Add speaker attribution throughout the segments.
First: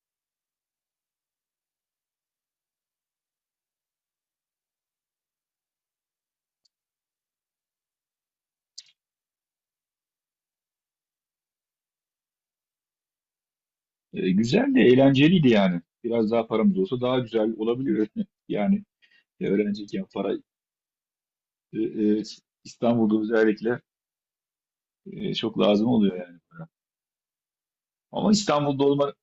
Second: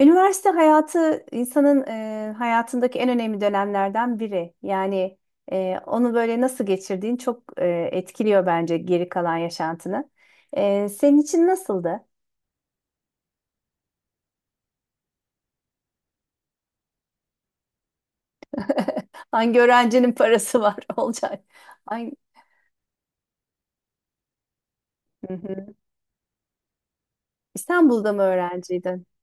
Speaker 1: Üniversite hayatı insanın hayatındaki en önemli dönemlerden biri. Yani onu böyle nasıl geçirdiğin çok etkiliyor bence geri kalan yaşantını. Senin için nasıldı?
Speaker 2: Güzel de eğlenceliydi yani. Biraz daha paramız olsa daha güzel olabilir. Yani
Speaker 1: Hangi
Speaker 2: öğrenciyken
Speaker 1: öğrencinin
Speaker 2: para
Speaker 1: parası var olacak?
Speaker 2: e,
Speaker 1: Hangi...
Speaker 2: e, İstanbul'da özellikle
Speaker 1: Hı
Speaker 2: çok
Speaker 1: hı.
Speaker 2: lazım oluyor yani para.
Speaker 1: İstanbul'da mı
Speaker 2: Ama İstanbul'da
Speaker 1: öğrenciydin?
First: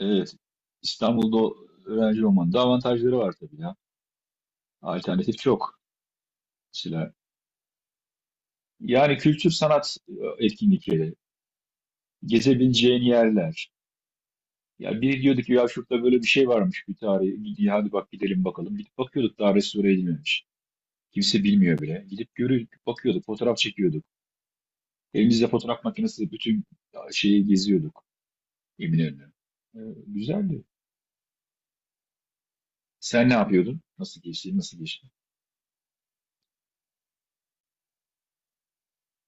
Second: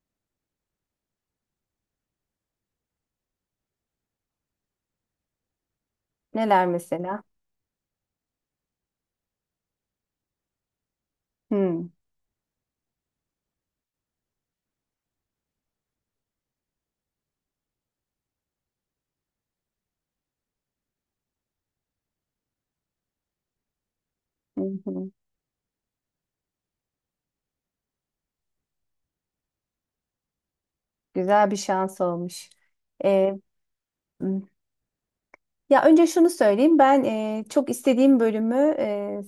Speaker 2: evet, İstanbul'da öğrenci olmanın da avantajları var tabii ya. Alternatif çok.
Speaker 1: Neler
Speaker 2: Mesela
Speaker 1: mesela?
Speaker 2: yani kültür sanat etkinlikleri,
Speaker 1: Hı,
Speaker 2: gezebileceğin yerler. Ya biri diyordu ki ya şurada böyle bir şey varmış bir tarihi. Hadi bak gidelim bakalım. Gidip bakıyorduk, daha restore edilmemiş. Kimse bilmiyor bile. Gidip görüyorduk, bakıyorduk, fotoğraf çekiyorduk.
Speaker 1: hı hı.
Speaker 2: Elimizde fotoğraf makinesi bütün şeyi geziyorduk, Eminönü'nü. Ee, Güzeldi.
Speaker 1: Güzel bir şans olmuş.
Speaker 2: Sen
Speaker 1: E,
Speaker 2: ne yapıyordun? Nasıl geçti? Nasıl geçti?
Speaker 1: Ya önce şunu söyleyeyim. Ben çok istediğim bölümü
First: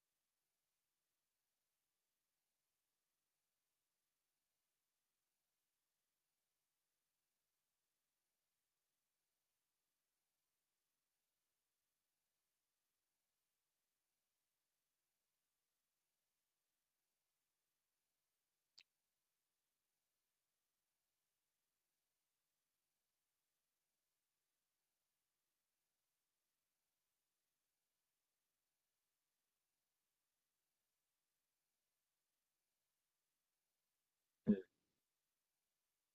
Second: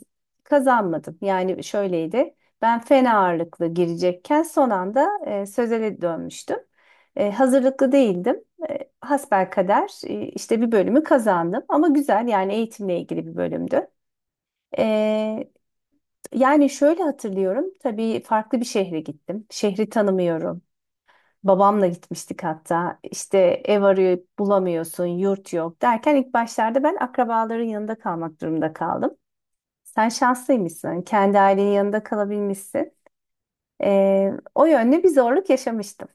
Speaker 1: kazanmadım. Yani şöyleydi. Ben fen ağırlıklı girecekken son anda sözele dönmüştüm. Hazırlıklı değildim. Hasbelkader işte bir bölümü kazandım. Ama güzel yani eğitimle ilgili bir bölümdü. E, Yani şöyle hatırlıyorum. Tabii farklı bir şehre gittim. Şehri tanımıyorum. Babamla gitmiştik hatta. İşte ev arayıp bulamıyorsun, yurt yok derken ilk başlarda ben akrabaların yanında kalmak durumunda kaldım. Sen şanslıymışsın. Kendi ailenin yanında kalabilmişsin. O yönde bir zorluk yaşamıştım.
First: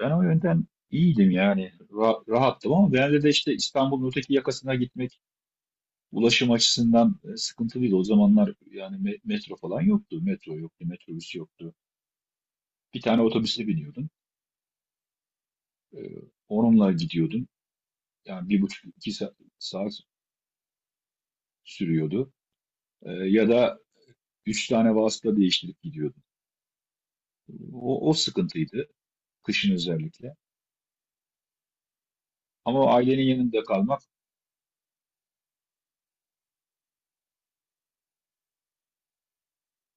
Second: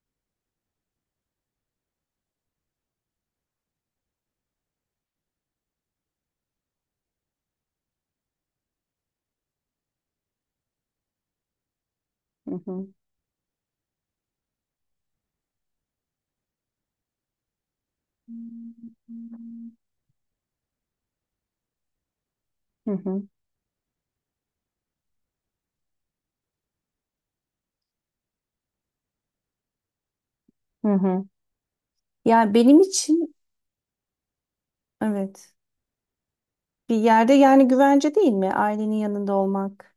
Speaker 2: Ben o yönden iyiydim yani. Rahattım, ama genelde de işte İstanbul'un öteki yakasına gitmek ulaşım açısından sıkıntılıydı. O zamanlar yani metro falan yoktu. Metro yoktu, metrobüs yoktu.
Speaker 1: Hı hı.
Speaker 2: Bir tane otobüse biniyordun. Ee, Onunla gidiyordun. Yani bir buçuk, iki saat sürüyordu.
Speaker 1: Hı hı.
Speaker 2: Ya da üç tane vasıta değiştirip gidiyordu. O sıkıntıydı, kışın özellikle.
Speaker 1: Hı hı. Yani benim
Speaker 2: Ama ailenin
Speaker 1: için
Speaker 2: yanında kalmak,
Speaker 1: evet, bir yerde yani güvence değil mi ailenin yanında olmak?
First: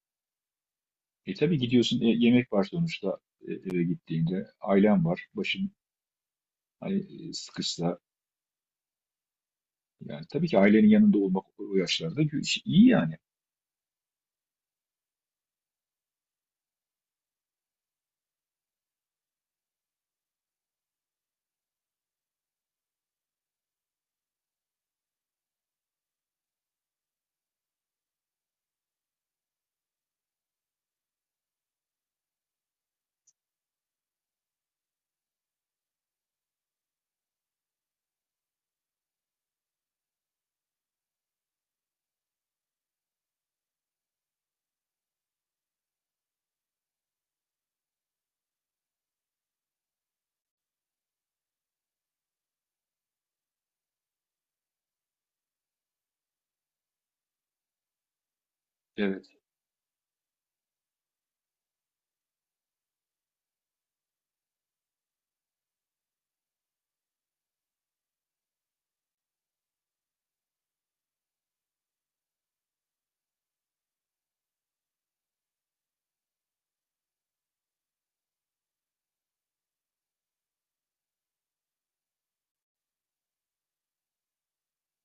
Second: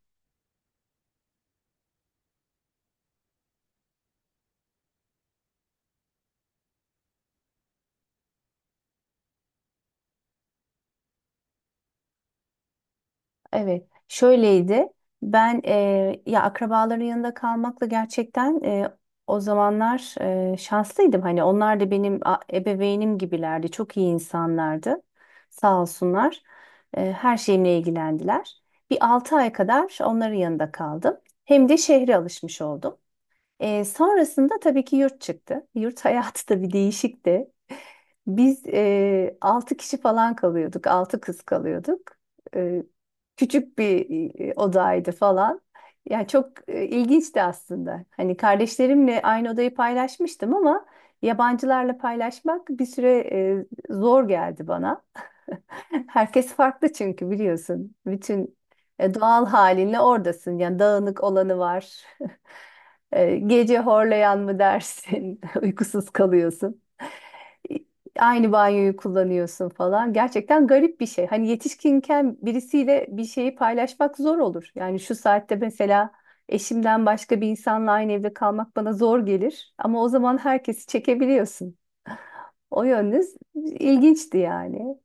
Speaker 2: tabii gidiyorsun, yemek var sonuçta eve gittiğinde. Ailen var, başın hani sıkışsa. Yani tabii ki ailenin yanında olmak o yaşlarda iyi yani.
Speaker 1: Evet, şöyleydi. Ben ya akrabaların yanında kalmakla gerçekten o zamanlar şanslıydım. Hani onlar da benim ebeveynim gibilerdi. Çok iyi insanlardı. Sağ olsunlar. Her şeyimle ilgilendiler. Bir 6 ay kadar onların yanında kaldım. Hem de şehre alışmış oldum. Sonrasında tabii ki yurt çıktı. Yurt hayatı da bir değişikti. Biz 6 kişi falan kalıyorduk. Altı kız kalıyorduk. E, Küçük bir odaydı falan. Yani çok ilginçti aslında. Hani kardeşlerimle aynı odayı paylaşmıştım ama yabancılarla paylaşmak bir süre zor geldi bana. Herkes farklı çünkü biliyorsun. Bütün
Speaker 2: Evet.
Speaker 1: doğal halinle oradasın. Yani dağınık olanı var. Gece horlayan mı dersin? Uykusuz kalıyorsun, aynı banyoyu kullanıyorsun falan. Gerçekten garip bir şey. Hani yetişkinken birisiyle bir şeyi paylaşmak zor olur. Yani şu saatte mesela eşimden başka bir insanla aynı evde kalmak bana zor gelir. Ama o zaman herkesi çekebiliyorsun. O yönünüz ilginçti yani.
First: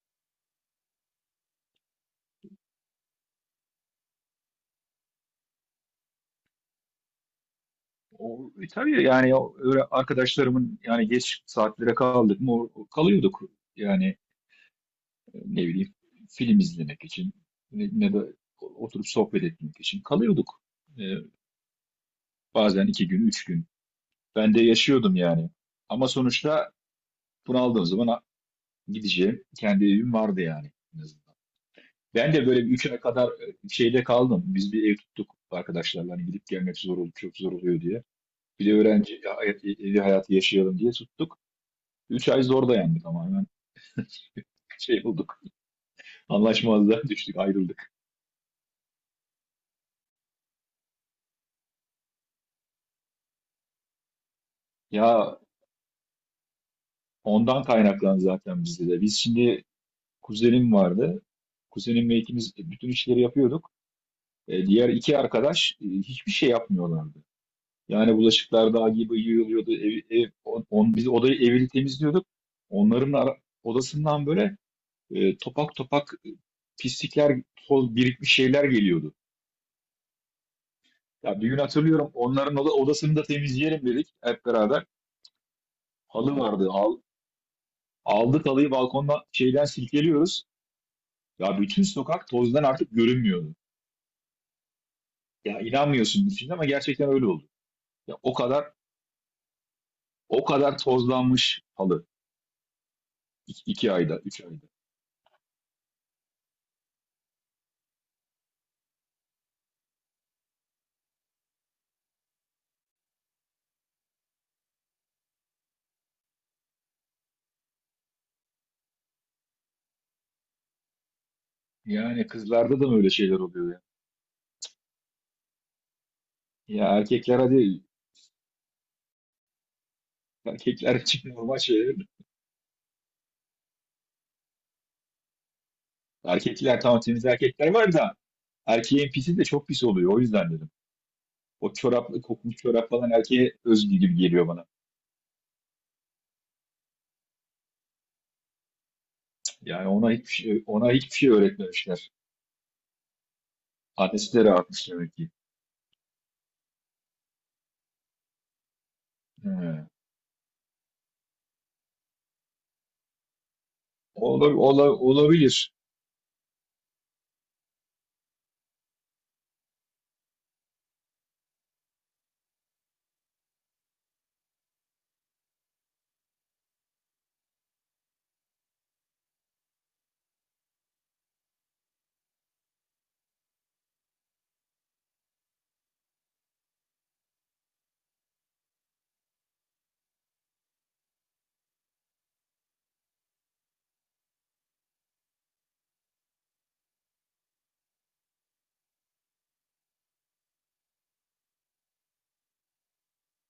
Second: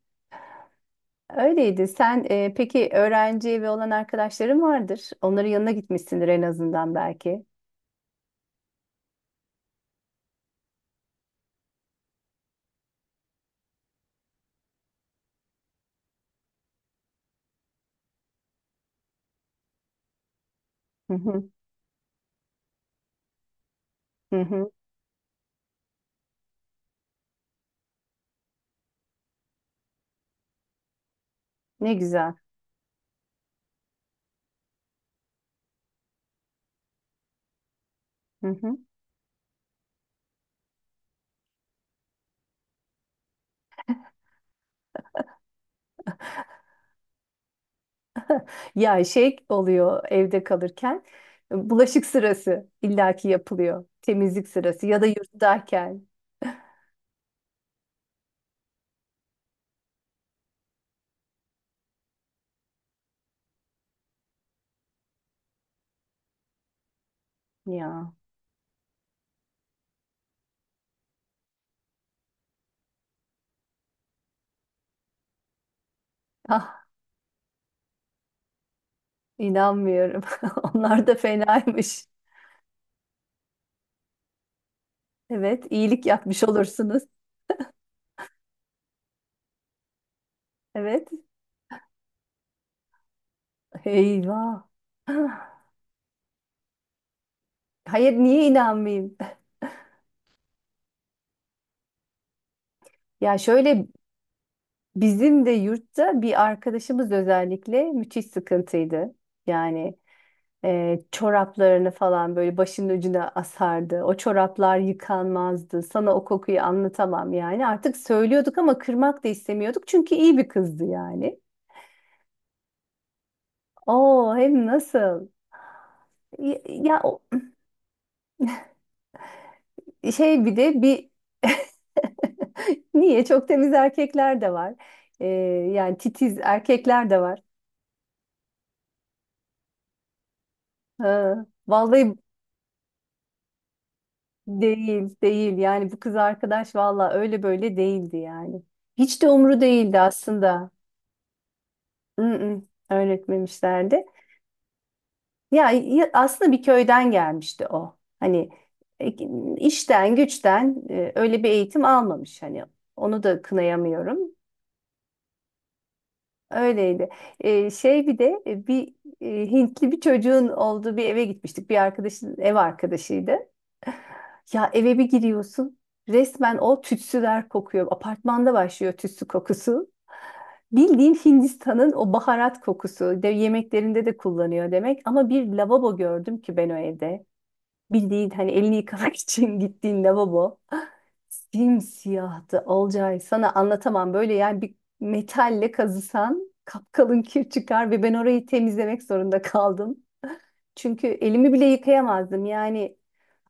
Speaker 1: Öyleydi. Sen peki öğrenci evi olan arkadaşların vardır. Onların yanına gitmişsindir en azından belki.
Speaker 2: Tabii yani öyle arkadaşlarımın yani, geç saatlere kaldık mı kalıyorduk. Yani ne bileyim, film izlemek için ne de oturup sohbet etmek için kalıyorduk. E,
Speaker 1: Hı hı,
Speaker 2: Bazen 2 gün, 3 gün.
Speaker 1: hı
Speaker 2: Ben de
Speaker 1: hı.
Speaker 2: yaşıyordum yani. Ama sonuçta bunaldığım zaman gideceğim kendi evim vardı yani, en azından.
Speaker 1: Ne
Speaker 2: Ben
Speaker 1: güzel.
Speaker 2: de böyle bir 3 ay kadar şeyde kaldım. Biz bir ev tuttuk arkadaşlarla, hani gidip gelmek zor oluyor, çok zor oluyor diye.
Speaker 1: Hı
Speaker 2: Bir de
Speaker 1: hı.
Speaker 2: öğrenci evi hayatı yaşayalım diye tuttuk. 3 ay zor dayandık, ama hemen şey bulduk. Anlaşmazlığa düştük, ayrıldık.
Speaker 1: Ya şey oluyor, evde kalırken bulaşık sırası illaki yapılıyor. Temizlik sırası ya da
Speaker 2: Ya
Speaker 1: yurttayken.
Speaker 2: ondan kaynaklan zaten bizde de. Biz şimdi kuzenim vardı. Kuzenimle ikimiz bütün işleri yapıyorduk. Diğer iki arkadaş hiçbir şey yapmıyorlardı.
Speaker 1: Ya,
Speaker 2: Yani bulaşıklar dağ gibi yığılıyordu. Biz odayı, evini temizliyorduk. Onların odasından böyle topak topak
Speaker 1: ah,
Speaker 2: pislikler, toz birikmiş şeyler geliyordu.
Speaker 1: inanmıyorum. Onlar da
Speaker 2: Ya bir gün
Speaker 1: fenaymış.
Speaker 2: hatırlıyorum, onların odasını da temizleyelim dedik hep beraber.
Speaker 1: Evet, iyilik
Speaker 2: Halı
Speaker 1: yapmış
Speaker 2: vardı.
Speaker 1: olursunuz.
Speaker 2: Aldık halıyı, balkondan şeyden silkeliyoruz.
Speaker 1: Evet.
Speaker 2: Ya bütün sokak tozdan artık görünmüyordu.
Speaker 1: Eyvah.
Speaker 2: Ya inanmıyorsun şimdi, ama gerçekten öyle oldu.
Speaker 1: Hayır,
Speaker 2: Ya o
Speaker 1: niye
Speaker 2: kadar
Speaker 1: inanmayayım?
Speaker 2: o kadar tozlanmış halı.
Speaker 1: Ya şöyle,
Speaker 2: İki ayda, üç ayda.
Speaker 1: bizim de yurtta bir arkadaşımız özellikle müthiş sıkıntıydı. Yani çoraplarını falan böyle başının ucuna asardı. O çoraplar yıkanmazdı. Sana o kokuyu anlatamam yani. Artık söylüyorduk ama kırmak da istemiyorduk. Çünkü iyi bir kızdı yani.
Speaker 2: Yani kızlarda da mı öyle şeyler oluyor ya?
Speaker 1: Oo, hem nasıl? Ya,
Speaker 2: Ya
Speaker 1: ya o
Speaker 2: erkekler hadi,
Speaker 1: şey, bir de
Speaker 2: erkekler
Speaker 1: bir
Speaker 2: için normal şeyler.
Speaker 1: niye? Çok temiz erkekler de var. E, Yani titiz
Speaker 2: Erkekler, tamam,
Speaker 1: erkekler de
Speaker 2: temiz
Speaker 1: var.
Speaker 2: erkekler var da erkeğin pisi de çok pis oluyor. O yüzden dedim.
Speaker 1: Ha,
Speaker 2: O
Speaker 1: vallahi
Speaker 2: çoraplı, kokmuş çorap falan erkeğe özgü gibi geliyor bana.
Speaker 1: değil, değil. Yani bu kız arkadaş vallahi öyle böyle değildi yani. Hiç de umru
Speaker 2: Yani
Speaker 1: değildi aslında.
Speaker 2: ona hiçbir şey öğretmemişler.
Speaker 1: Mm-mm, öğretmemişlerdi.
Speaker 2: Annesi de rahatmış demek ki.
Speaker 1: Ya, aslında bir köyden gelmişti o. Hani e,
Speaker 2: He.
Speaker 1: işten güçten öyle bir eğitim almamış hani. Onu da kınayamıyorum.
Speaker 2: Olabilir.
Speaker 1: Öyleydi. Şey, bir de bir Hintli bir çocuğun olduğu bir eve gitmiştik. Bir arkadaşın ev arkadaşıydı. Ya eve bir giriyorsun. Resmen o tütsüler kokuyor. Apartmanda başlıyor tütsü kokusu. Bildiğin Hindistan'ın o baharat kokusu. De, yemeklerinde de kullanıyor demek. Ama bir lavabo gördüm ki ben o evde. Bildiğin hani elini yıkamak için gittiğin lavabo. Simsiyahtı Olcay. Sana anlatamam. Böyle yani bir metalle kazısan kapkalın kir çıkar ve ben orayı temizlemek zorunda kaldım. Çünkü elimi bile yıkayamazdım. Yani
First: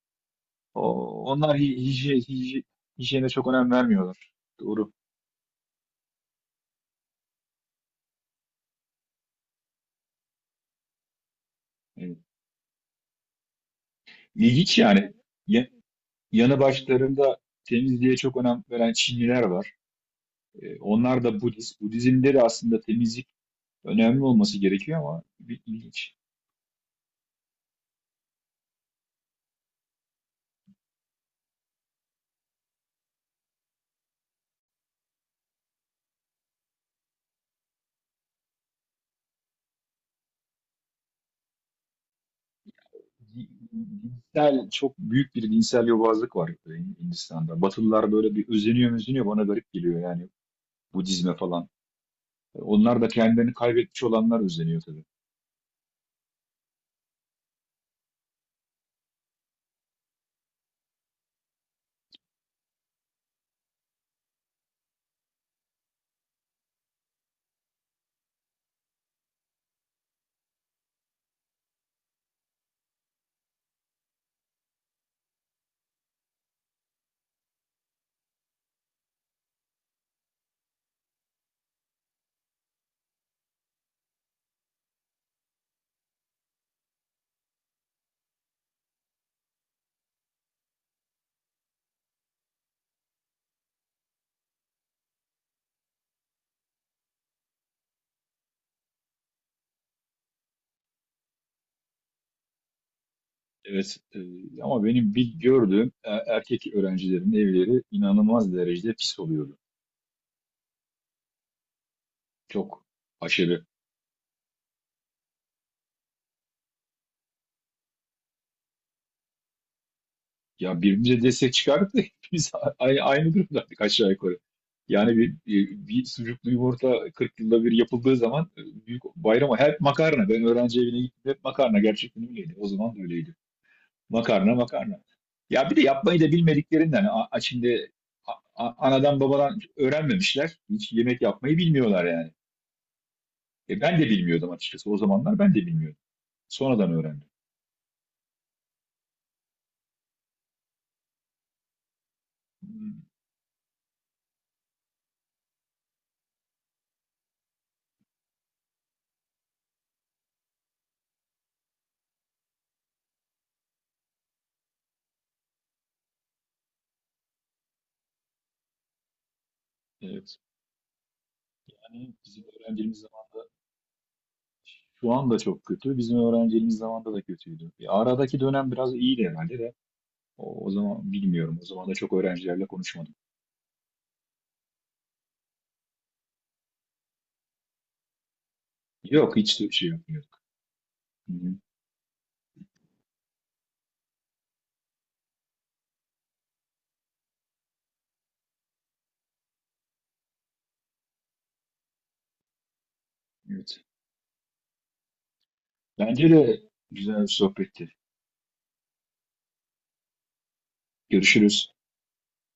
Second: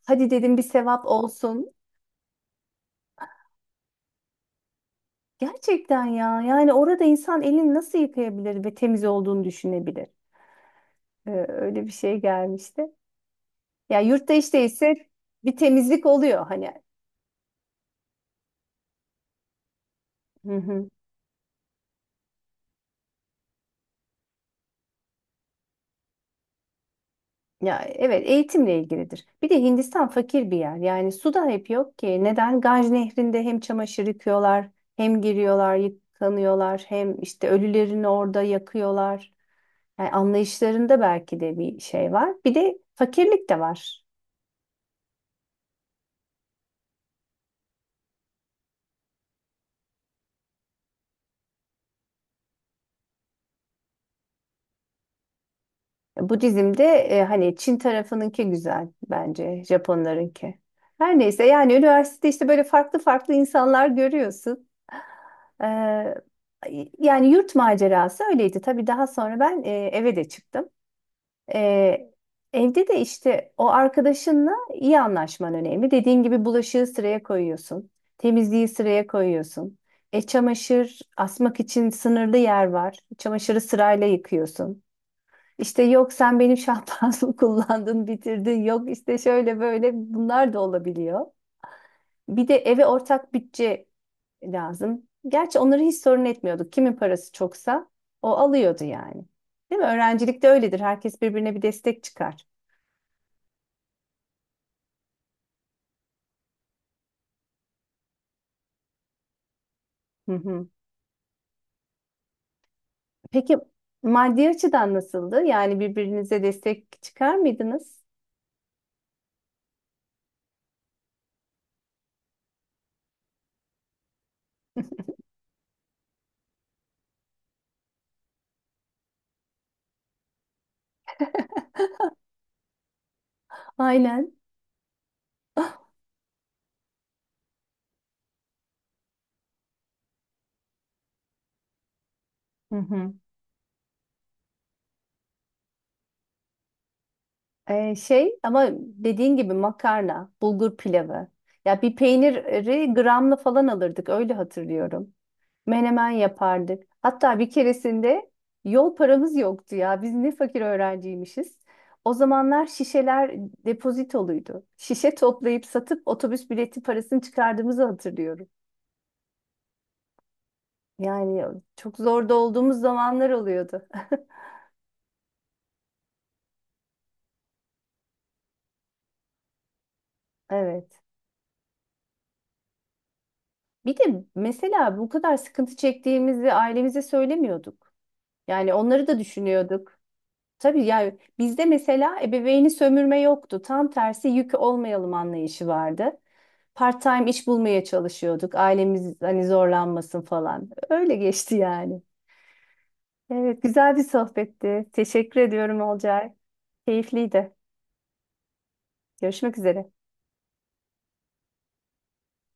Speaker 1: hadi dedim, bir sevap
Speaker 2: Onlar
Speaker 1: olsun.
Speaker 2: hijyene çok önem vermiyorlar. Doğru.
Speaker 1: Gerçekten ya. Yani orada insan elini nasıl yıkayabilir ve temiz olduğunu düşünebilir? Öyle bir
Speaker 2: Evet.
Speaker 1: şey gelmişti. Ya yurtta işte
Speaker 2: İlginç
Speaker 1: ise
Speaker 2: yani.
Speaker 1: bir temizlik oluyor
Speaker 2: Yanı
Speaker 1: hani.
Speaker 2: başlarında temizliğe çok önem veren Çinliler var.
Speaker 1: Hı hı.
Speaker 2: Onlar da Budist. Budizmde de aslında temizlik önemli olması gerekiyor, ama bir ilginç.
Speaker 1: Ya evet, eğitimle ilgilidir. Bir de Hindistan fakir bir yer. Yani su da hep yok ki. Neden? Ganj Nehri'nde hem çamaşır yıkıyorlar, hem giriyorlar, yıkanıyorlar, hem işte ölülerini orada yakıyorlar. Yani anlayışlarında belki de bir şey var. Bir de
Speaker 2: Di-
Speaker 1: fakirlik de var.
Speaker 2: Dinsel, çok büyük bir dinsel yobazlık var Hindistan'da. Batılılar böyle bir özeniyor özeniyor, bana garip geliyor yani, Budizme falan. Onlar da kendilerini kaybetmiş olanlar özeniyor tabii.
Speaker 1: Budizm'de hani Çin tarafınınki güzel, bence Japonlarınki. Her neyse, yani üniversitede işte böyle farklı farklı insanlar görüyorsun. Ee, Yani yurt macerası öyleydi. Tabii daha sonra ben eve de çıktım. Ee, Evde de işte o arkadaşınla iyi anlaşman önemli. Dediğin gibi bulaşığı sıraya koyuyorsun. Temizliği sıraya koyuyorsun. Çamaşır asmak için sınırlı yer var. Çamaşırı sırayla yıkıyorsun. İşte yok sen benim şampuanımı kullandın, bitirdin. Yok işte şöyle böyle, bunlar da olabiliyor. Bir de eve ortak bütçe lazım. Gerçi onları hiç sorun etmiyorduk. Kimin parası çoksa o alıyordu yani. Değil mi? Öğrencilikte öyledir. Herkes birbirine bir destek çıkar.
Speaker 2: Evet, ama benim bir gördüğüm erkek öğrencilerin evleri inanılmaz derecede pis oluyordu.
Speaker 1: Hı hı.
Speaker 2: Çok
Speaker 1: Peki
Speaker 2: aşırı.
Speaker 1: maddi açıdan nasıldı? Yani birbirinize destek çıkar mıydınız?
Speaker 2: Ya birbirimize destek çıkardık da hepimiz aynı durumdaydık, aşağı yukarı. Yani bir sucuklu yumurta 40 yılda bir yapıldığı zaman, büyük bayrama hep makarna. Ben öğrenci evine gittim, hep makarna, gerçekten öyleydi. O zaman da öyleydi.
Speaker 1: Aynen.
Speaker 2: Makarna makarna. Ya bir de yapmayı da bilmediklerinden, şimdi a- anadan babadan öğrenmemişler. Hiç yemek yapmayı bilmiyorlar yani.
Speaker 1: Hı hı.
Speaker 2: Ben de bilmiyordum açıkçası. O zamanlar ben de bilmiyordum. Sonradan öğrendim.
Speaker 1: Şey, ama dediğin gibi makarna, bulgur pilavı. Ya bir peyniri
Speaker 2: Hmm,
Speaker 1: gramla falan alırdık, öyle hatırlıyorum. Menemen yapardık. Hatta bir keresinde yol paramız yoktu ya. Biz ne fakir öğrenciymişiz. O zamanlar şişeler depozitoluydu. Şişe toplayıp satıp otobüs bileti parasını çıkardığımızı hatırlıyorum.
Speaker 2: evet.
Speaker 1: Yani çok
Speaker 2: Yani
Speaker 1: zorda
Speaker 2: bizim
Speaker 1: olduğumuz
Speaker 2: öğrenciliğimiz.
Speaker 1: zamanlar oluyordu.
Speaker 2: Şu anda çok kötü. Bizim öğrenciliğimiz zamanında da kötüydü. Ya aradaki dönem biraz iyiydi herhalde de. O
Speaker 1: Evet.
Speaker 2: zaman bilmiyorum. O zaman da çok öğrencilerle konuşmadım.
Speaker 1: Bir de mesela bu kadar sıkıntı çektiğimizi ailemize söylemiyorduk. Yani onları da
Speaker 2: Yok, hiç de şey
Speaker 1: düşünüyorduk.
Speaker 2: yapmıyorduk.
Speaker 1: Tabii yani
Speaker 2: Hı hı,
Speaker 1: bizde mesela ebeveyni sömürme yoktu. Tam tersi yük olmayalım anlayışı vardı. Part-time iş bulmaya çalışıyorduk. Ailemiz hani zorlanmasın falan. Öyle geçti yani. Evet,
Speaker 2: evet.
Speaker 1: güzel bir sohbetti. Teşekkür ediyorum
Speaker 2: Bence
Speaker 1: Olcay.
Speaker 2: de güzel bir
Speaker 1: Keyifliydi.
Speaker 2: sohbetti.
Speaker 1: Görüşmek üzere.
Speaker 2: Görüşürüz.